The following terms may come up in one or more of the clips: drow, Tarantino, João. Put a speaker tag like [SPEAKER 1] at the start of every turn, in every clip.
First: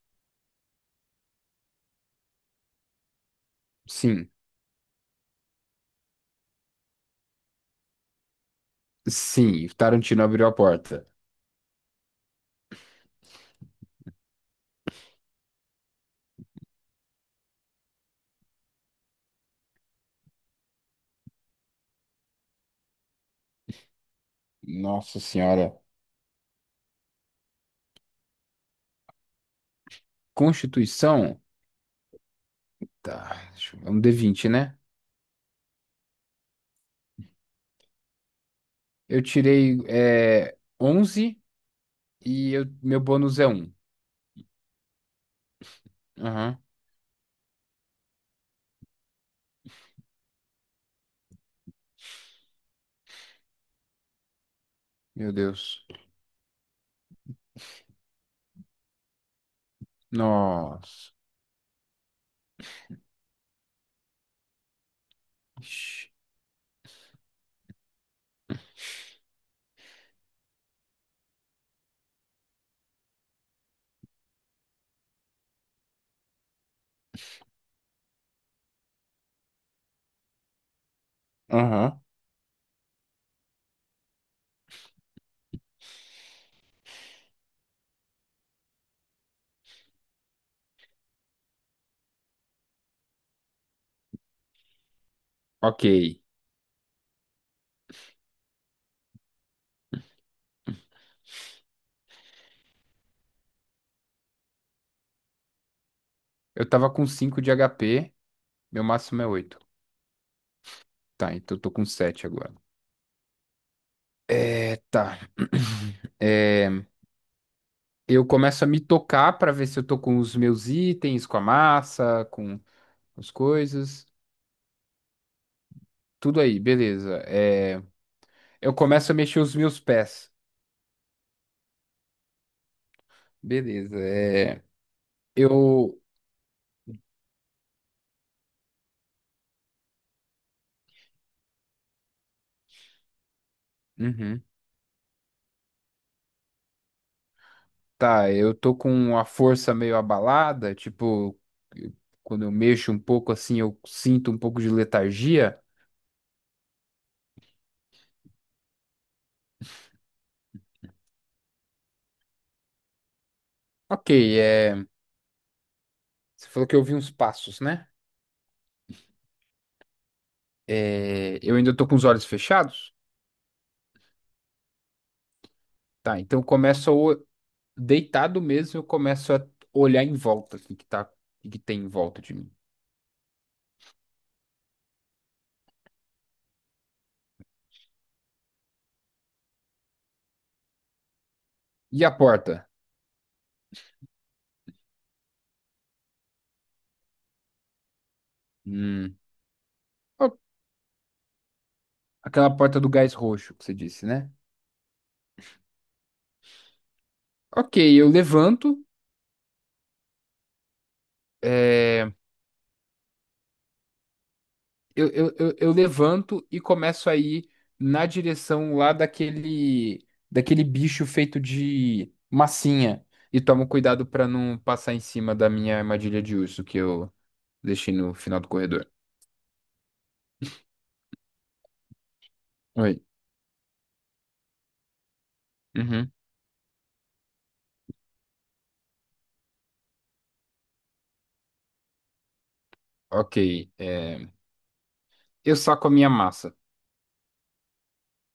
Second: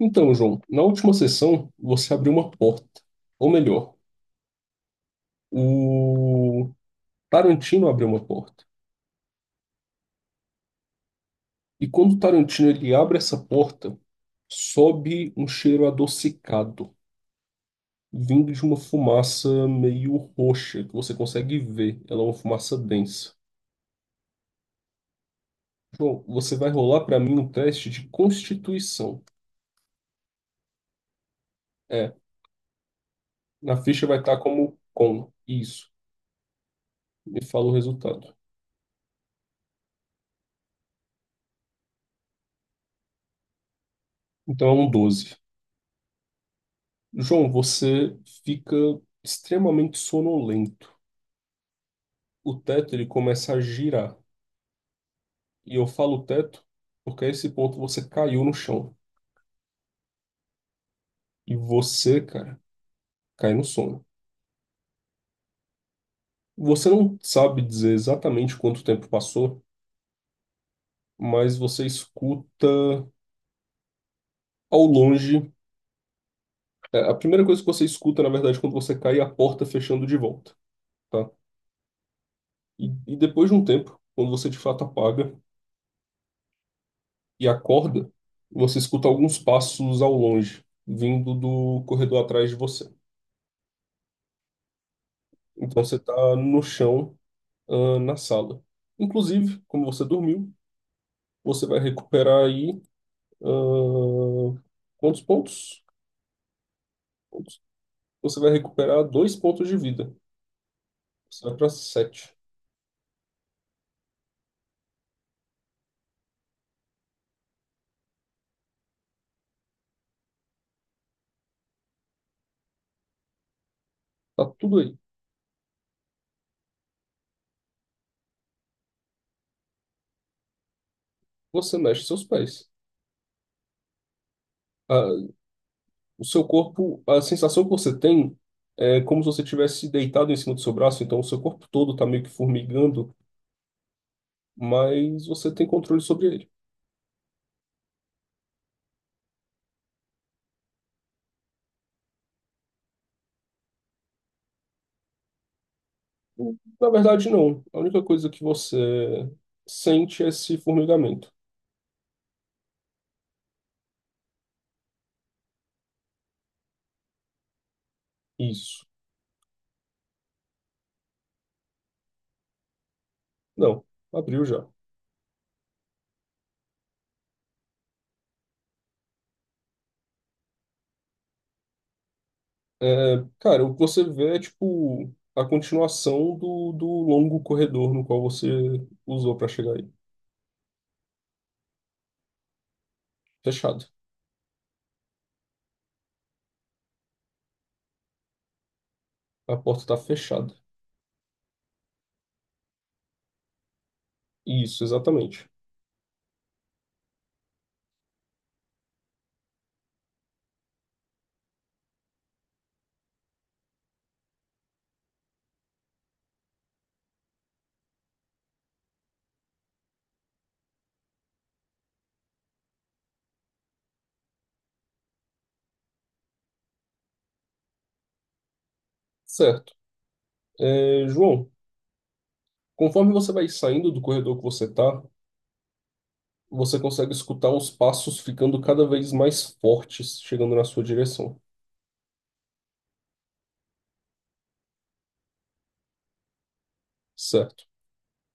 [SPEAKER 1] Então, João, na última sessão você abriu uma porta. Ou melhor,
[SPEAKER 2] Sim,
[SPEAKER 1] o Tarantino abriu uma porta.
[SPEAKER 2] sim, Tarantino abriu a porta.
[SPEAKER 1] E quando o Tarantino ele abre essa porta, sobe um cheiro adocicado, vindo de uma fumaça meio roxa, que você consegue ver. Ela é uma fumaça densa.
[SPEAKER 2] Nossa Senhora.
[SPEAKER 1] João, você vai rolar para mim um teste de constituição.
[SPEAKER 2] Constituição?
[SPEAKER 1] É,
[SPEAKER 2] Tá,
[SPEAKER 1] na
[SPEAKER 2] deixa eu ver, é um
[SPEAKER 1] ficha
[SPEAKER 2] d
[SPEAKER 1] vai estar
[SPEAKER 2] vinte né?
[SPEAKER 1] como com. Isso. Me fala o resultado.
[SPEAKER 2] Eu tirei 11, e meu bônus é um.
[SPEAKER 1] Então é um 12.
[SPEAKER 2] Aham.
[SPEAKER 1] João, você fica extremamente sonolento. O teto ele começa a girar.
[SPEAKER 2] Meu
[SPEAKER 1] E
[SPEAKER 2] Deus.
[SPEAKER 1] eu falo teto porque a esse ponto você caiu no chão.
[SPEAKER 2] Nossa.
[SPEAKER 1] E você, cara, cai no sono.
[SPEAKER 2] Ixi.
[SPEAKER 1] Você não sabe dizer exatamente quanto tempo passou, mas você escuta ao longe. A primeira coisa que você escuta, na verdade, quando você cai é a porta fechando de volta, tá?
[SPEAKER 2] Aham,
[SPEAKER 1] E depois de um tempo, quando você de fato apaga, e acorda, você escuta alguns passos ao longe, vindo do corredor atrás de você. Então
[SPEAKER 2] ok.
[SPEAKER 1] você está no chão, na sala. Inclusive, como você dormiu, você vai recuperar aí, ah, quantos pontos?
[SPEAKER 2] Eu tava com 5 de
[SPEAKER 1] Pontos.
[SPEAKER 2] HP,
[SPEAKER 1] Você vai
[SPEAKER 2] meu
[SPEAKER 1] recuperar
[SPEAKER 2] máximo é
[SPEAKER 1] dois
[SPEAKER 2] oito.
[SPEAKER 1] pontos de vida.
[SPEAKER 2] Tá,
[SPEAKER 1] Você vai
[SPEAKER 2] então eu
[SPEAKER 1] para
[SPEAKER 2] tô com sete
[SPEAKER 1] sete.
[SPEAKER 2] agora. É, tá. É, eu começo a me tocar pra ver se eu tô com os meus itens, com a massa, com as coisas.
[SPEAKER 1] Tá tudo aí.
[SPEAKER 2] Tudo aí, beleza. É, eu começo a mexer os meus pés.
[SPEAKER 1] Você mexe seus pés.
[SPEAKER 2] Beleza. É,
[SPEAKER 1] Ah,
[SPEAKER 2] eu.
[SPEAKER 1] o seu corpo, a sensação que você tem é como se você tivesse deitado em cima do seu braço, então o seu corpo todo está meio que formigando,
[SPEAKER 2] Uhum.
[SPEAKER 1] mas você tem controle sobre ele.
[SPEAKER 2] Tá, eu tô com a força meio abalada, tipo, eu- quando eu mexo um pouco assim, eu sinto um pouco de letargia.
[SPEAKER 1] Na verdade, não. A única coisa que você sente é esse formigamento.
[SPEAKER 2] Ok, é, você falou que eu ouvi uns passos, né?
[SPEAKER 1] Isso.
[SPEAKER 2] É, eu ainda tô com os olhos fechados,
[SPEAKER 1] Não, abriu já.
[SPEAKER 2] tá? Então eu começo a deitado mesmo, eu começo a olhar em volta, assim, que tá, o que tem em volta de mim.
[SPEAKER 1] É, cara, o que você vê é tipo a continuação do longo corredor no qual você usou para chegar aí.
[SPEAKER 2] E a porta?
[SPEAKER 1] Fechado.
[SPEAKER 2] Hum,
[SPEAKER 1] A porta tá
[SPEAKER 2] ó,
[SPEAKER 1] fechada.
[SPEAKER 2] aquela porta do gás roxo que você disse, né?
[SPEAKER 1] Isso, exatamente.
[SPEAKER 2] Ok, eu levanto, é, eu levanto e começo a ir na direção lá daquele bicho feito de massinha. E tomo cuidado pra não passar em cima da minha armadilha de urso que eu deixei no final do corredor.
[SPEAKER 1] Certo. É, João,
[SPEAKER 2] Oi.
[SPEAKER 1] conforme você vai saindo do corredor que você tá,
[SPEAKER 2] Uhum.
[SPEAKER 1] você consegue escutar os passos ficando cada vez mais fortes chegando na sua direção.
[SPEAKER 2] Ok, é, eu saco a minha massa.
[SPEAKER 1] Certo.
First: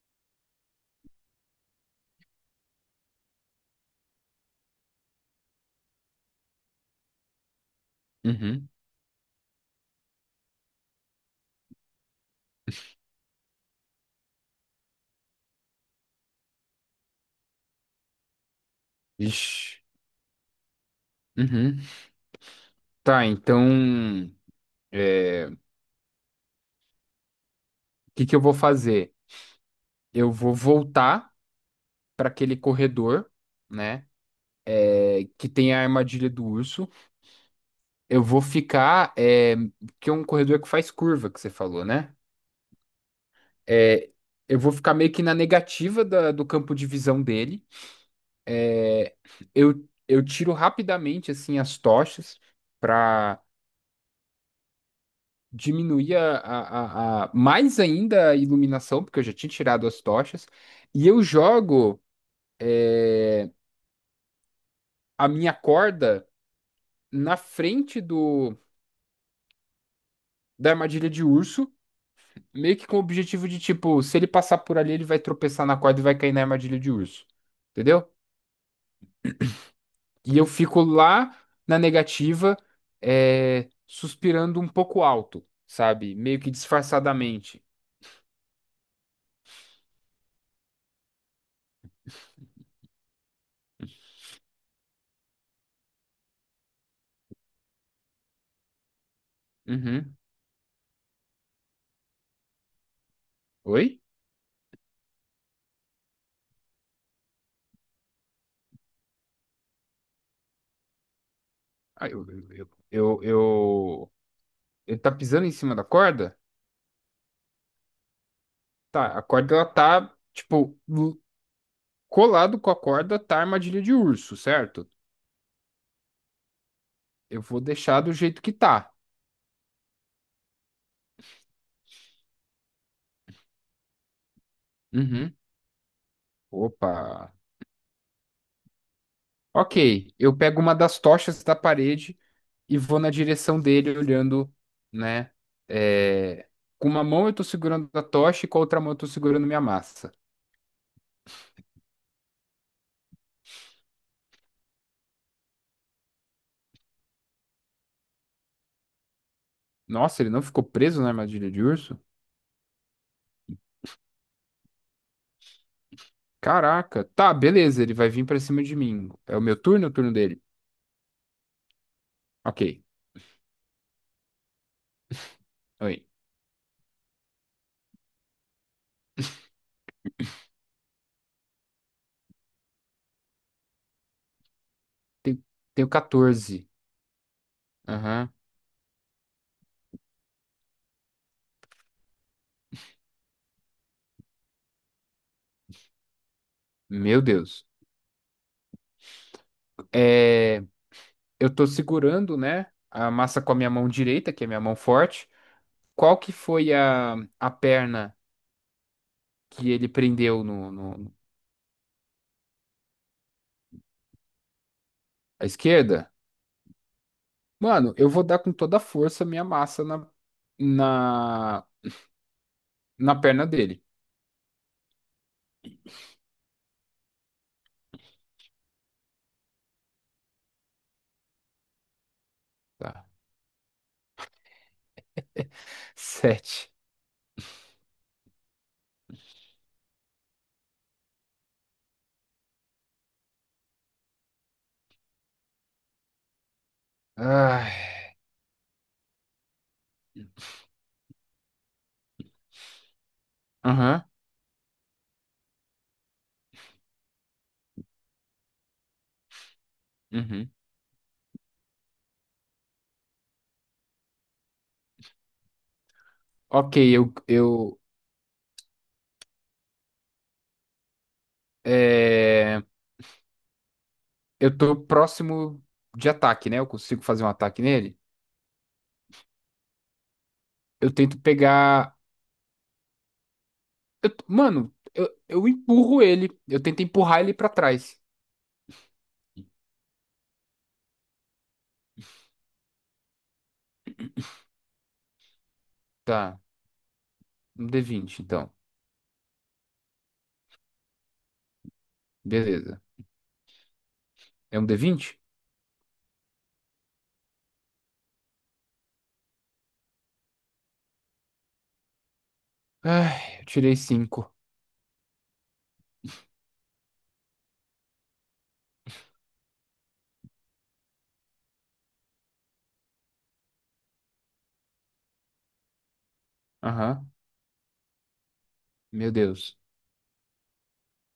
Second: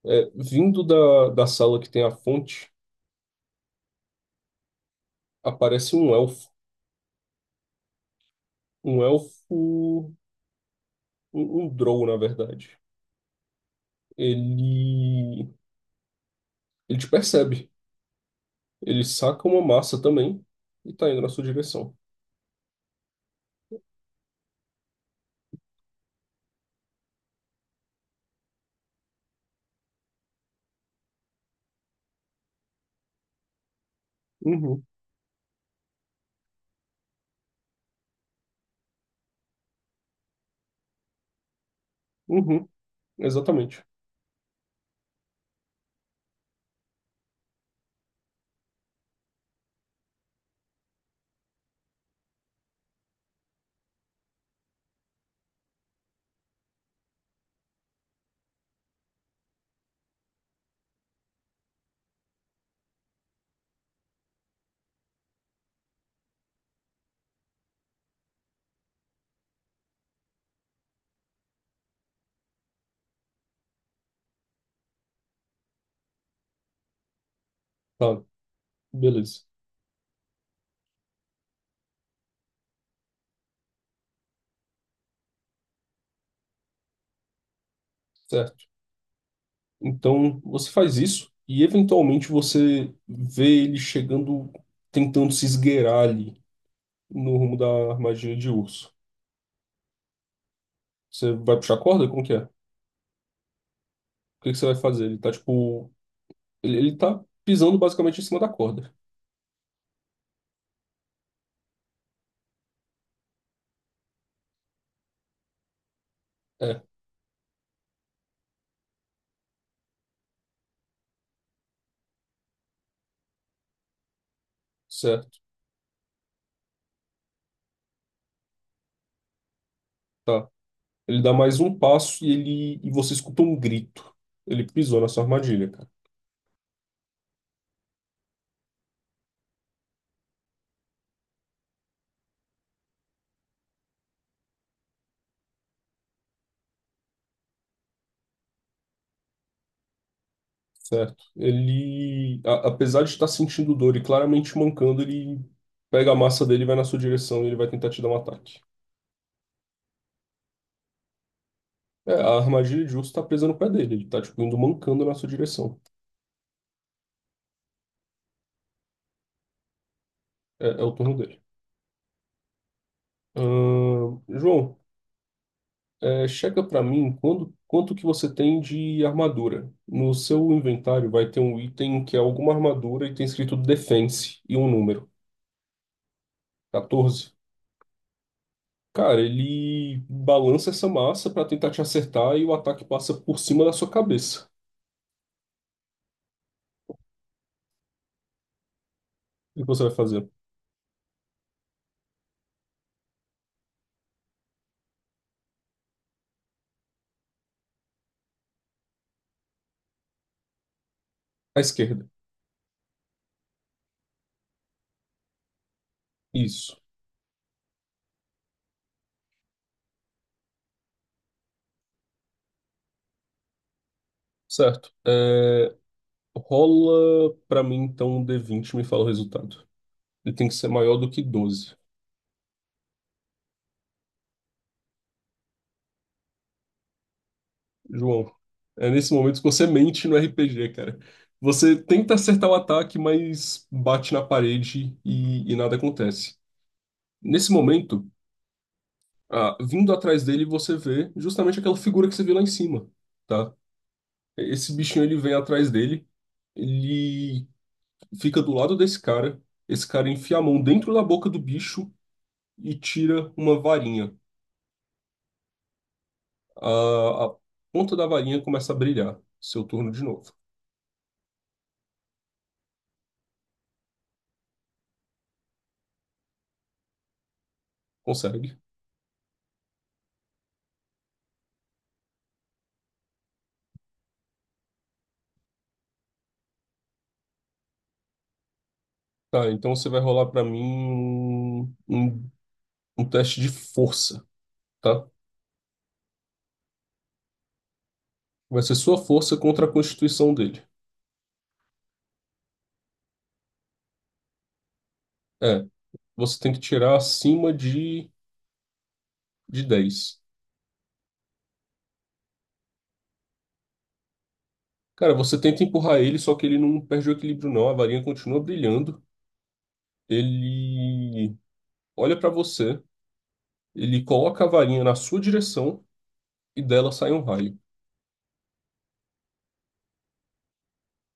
[SPEAKER 1] É, vindo da sala que tem a fonte, aparece um elfo.
[SPEAKER 2] Uhum.
[SPEAKER 1] Um elfo. Um drow, na verdade. Ele. Ele te percebe. Ele saca uma
[SPEAKER 2] Ixi.
[SPEAKER 1] massa também e tá indo na sua
[SPEAKER 2] Uhum.
[SPEAKER 1] direção.
[SPEAKER 2] Tá, então, é, o que que eu vou fazer? Eu vou voltar para aquele corredor, né?
[SPEAKER 1] Uhum,
[SPEAKER 2] É, que tem a armadilha do urso. Eu vou ficar, é... que é um corredor que faz curva, que você falou, né?
[SPEAKER 1] uhum, exatamente.
[SPEAKER 2] É... Eu vou ficar meio que na negativa do campo de visão dele. É, eu tiro rapidamente assim as tochas. Diminuía mais ainda a iluminação, porque eu já tinha tirado as tochas, e eu jogo a minha corda na frente do da armadilha de urso, meio que com o objetivo de, tipo, se ele passar por ali, ele vai tropeçar na corda e vai cair na armadilha de urso, entendeu?
[SPEAKER 1] Tá, beleza.
[SPEAKER 2] E eu fico lá na negativa, é, suspirando um pouco alto, sabe? Meio que disfarçadamente.
[SPEAKER 1] Certo. Então você faz isso e eventualmente você vê ele chegando, tentando se esgueirar ali no rumo da armadilha de urso.
[SPEAKER 2] Uhum.
[SPEAKER 1] Você vai puxar a corda? Como que é?
[SPEAKER 2] Oi?
[SPEAKER 1] O que que você vai fazer? Ele tá, tipo. Ele tá pisando basicamente em cima da corda.
[SPEAKER 2] Ah, ele tá pisando em cima da corda?
[SPEAKER 1] É,
[SPEAKER 2] Tá, a corda, ela tá, tipo, colado com a corda tá a armadilha de urso, certo?
[SPEAKER 1] certo,
[SPEAKER 2] Eu vou deixar do jeito que tá.
[SPEAKER 1] tá. Ele dá mais um passo e ele. E você escuta um grito. Ele pisou na sua
[SPEAKER 2] Uhum.
[SPEAKER 1] armadilha, cara.
[SPEAKER 2] Opa. Ok, eu pego uma das tochas da parede e vou na direção dele, olhando, né? É, com uma mão eu tô segurando a tocha e com a outra mão eu tô segurando minha massa.
[SPEAKER 1] Certo. Apesar de estar sentindo dor e claramente mancando, ele pega a massa dele, e vai na sua direção e ele vai tentar te dar um ataque.
[SPEAKER 2] Nossa, ele não ficou preso na armadilha de urso?
[SPEAKER 1] É, a armadilha de urso tá presa no pé dele. Ele tá, tipo, indo mancando na sua direção.
[SPEAKER 2] Caraca. Tá, beleza, ele vai vir pra cima de mim. É o meu turno, ou é o turno dele?
[SPEAKER 1] É, é o turno dele.
[SPEAKER 2] Ok.
[SPEAKER 1] João,
[SPEAKER 2] Oi.
[SPEAKER 1] chega para mim quanto que você tem de armadura. No seu inventário vai ter um item que é alguma armadura e tem escrito Defense e um número,
[SPEAKER 2] Tem tenho 14.
[SPEAKER 1] 14.
[SPEAKER 2] Aham.
[SPEAKER 1] Cara, ele balança essa massa para tentar te acertar e o ataque passa por cima da sua cabeça.
[SPEAKER 2] Meu Deus.
[SPEAKER 1] O que você vai fazer?
[SPEAKER 2] É, eu tô segurando, né, a massa com a minha mão direita, que é a minha mão forte. Qual que foi a perna que ele prendeu
[SPEAKER 1] À esquerda.
[SPEAKER 2] à esquerda?
[SPEAKER 1] Isso.
[SPEAKER 2] Mano, eu vou dar com toda a força a minha massa na, na perna dele.
[SPEAKER 1] Certo. É, rola para mim então um D20 e me fala o resultado. Ele tem que ser maior do que 12.
[SPEAKER 2] Tá. 7.
[SPEAKER 1] João, é nesse momento que você mente no RPG, cara. Você tenta acertar o ataque, mas bate na parede e nada acontece. Nesse momento,
[SPEAKER 2] Ai.
[SPEAKER 1] vindo atrás dele, você vê justamente aquela figura que você viu lá em cima, tá?
[SPEAKER 2] Aham.
[SPEAKER 1] Esse bichinho, ele vem atrás dele, ele fica do lado desse cara, esse cara enfia a
[SPEAKER 2] Uhum.
[SPEAKER 1] mão dentro da boca do bicho e tira uma varinha.
[SPEAKER 2] Ok,
[SPEAKER 1] A ponta da varinha começa a brilhar. Seu turno de novo.
[SPEAKER 2] é, eu tô próximo de ataque, né? Eu consigo fazer um ataque nele.
[SPEAKER 1] Consegue?
[SPEAKER 2] Eu tento pegar Eu- mano, eu empurro ele. Eu tento empurrar ele pra trás.
[SPEAKER 1] Tá, então você vai rolar pra mim um, um teste de força, tá?
[SPEAKER 2] Tá. Um D20, então.
[SPEAKER 1] Vai ser sua força contra a constituição dele.
[SPEAKER 2] Beleza. É um D20?
[SPEAKER 1] É, você tem que tirar acima de dez.
[SPEAKER 2] Ai, eu tirei 5.
[SPEAKER 1] Cara, você tenta empurrar ele, só que ele não perde o equilíbrio, não. A varinha continua brilhando. Ele olha pra você, ele coloca a varinha na sua direção e dela
[SPEAKER 2] Aham.
[SPEAKER 1] sai um raio.
[SPEAKER 2] Meu Deus.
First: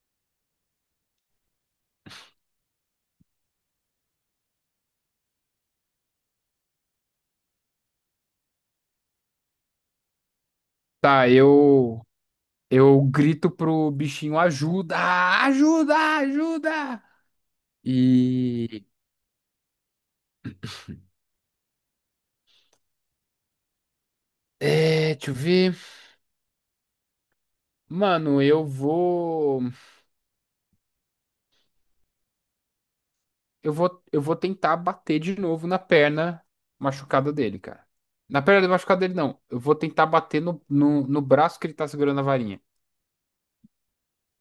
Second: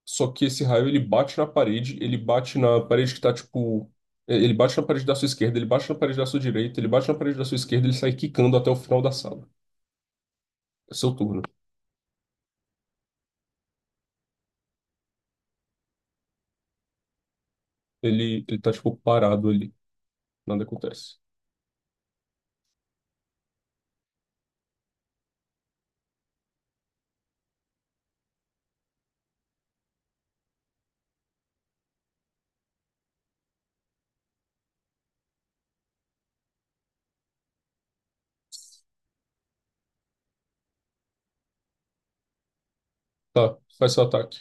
[SPEAKER 1] Só que esse raio ele bate na parede, ele bate na parede que tá tipo. Ele bate na parede da sua esquerda, ele bate na parede da sua direita, ele bate na parede da sua esquerda, ele sai quicando até o final da sala. É seu
[SPEAKER 2] Tá,
[SPEAKER 1] turno.
[SPEAKER 2] eu. Eu grito pro bichinho: ajuda! Ajuda! Ajuda!
[SPEAKER 1] Ele tá
[SPEAKER 2] E.
[SPEAKER 1] tipo parado ali. Nada acontece.
[SPEAKER 2] É, deixa eu ver. Mano, eu vou. Eu vou tentar bater de novo na perna machucada dele, cara. Na perna machucada dele, não. Eu vou tentar bater no braço que ele tá segurando a varinha.
[SPEAKER 1] Tá, faz seu ataque.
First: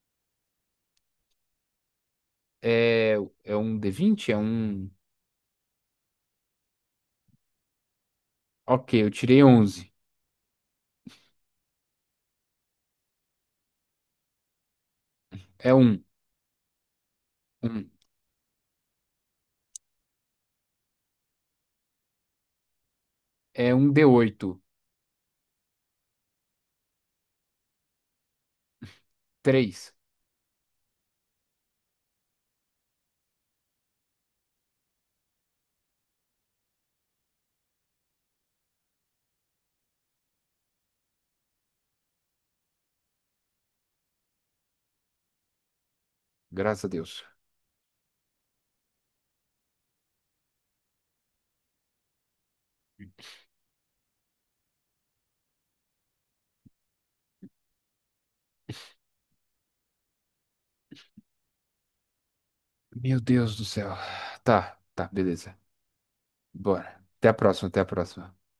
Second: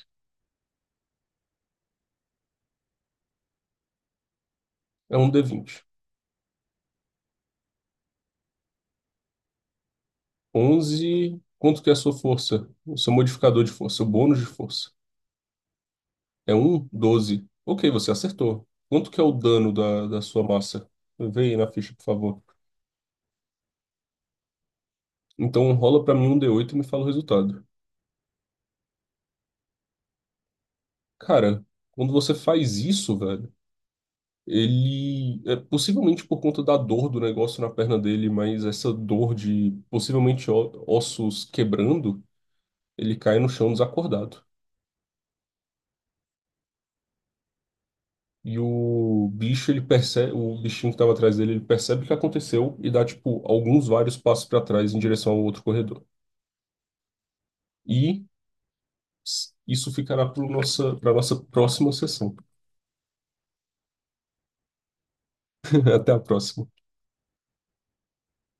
[SPEAKER 2] É, é um D20.
[SPEAKER 1] É um D20.
[SPEAKER 2] Ok, eu tirei 11.
[SPEAKER 1] 11. Quanto que é a sua força? O seu modificador de força, o bônus de força.
[SPEAKER 2] É um.
[SPEAKER 1] É um 12. Ok,
[SPEAKER 2] Um.
[SPEAKER 1] você acertou. Quanto que é o dano da sua massa? Vê aí na ficha, por favor.
[SPEAKER 2] É um D8.
[SPEAKER 1] Então rola pra mim um D8 e me fala o resultado.
[SPEAKER 2] 3.
[SPEAKER 1] Cara, quando você faz isso, velho, ele é possivelmente por conta da dor do negócio na perna dele, mas essa dor de possivelmente ossos quebrando, ele cai no chão desacordado.
[SPEAKER 2] Graças a Deus.
[SPEAKER 1] E o bicho, ele percebe, o bichinho que estava atrás dele, ele percebe o que aconteceu e dá tipo alguns vários passos para trás em direção ao outro corredor. E isso ficará para nossa próxima sessão.
[SPEAKER 2] Meu Deus do céu. Tá, tá, beleza.
[SPEAKER 1] Até a próxima.
[SPEAKER 2] Bora. Até a próxima, até a próxima.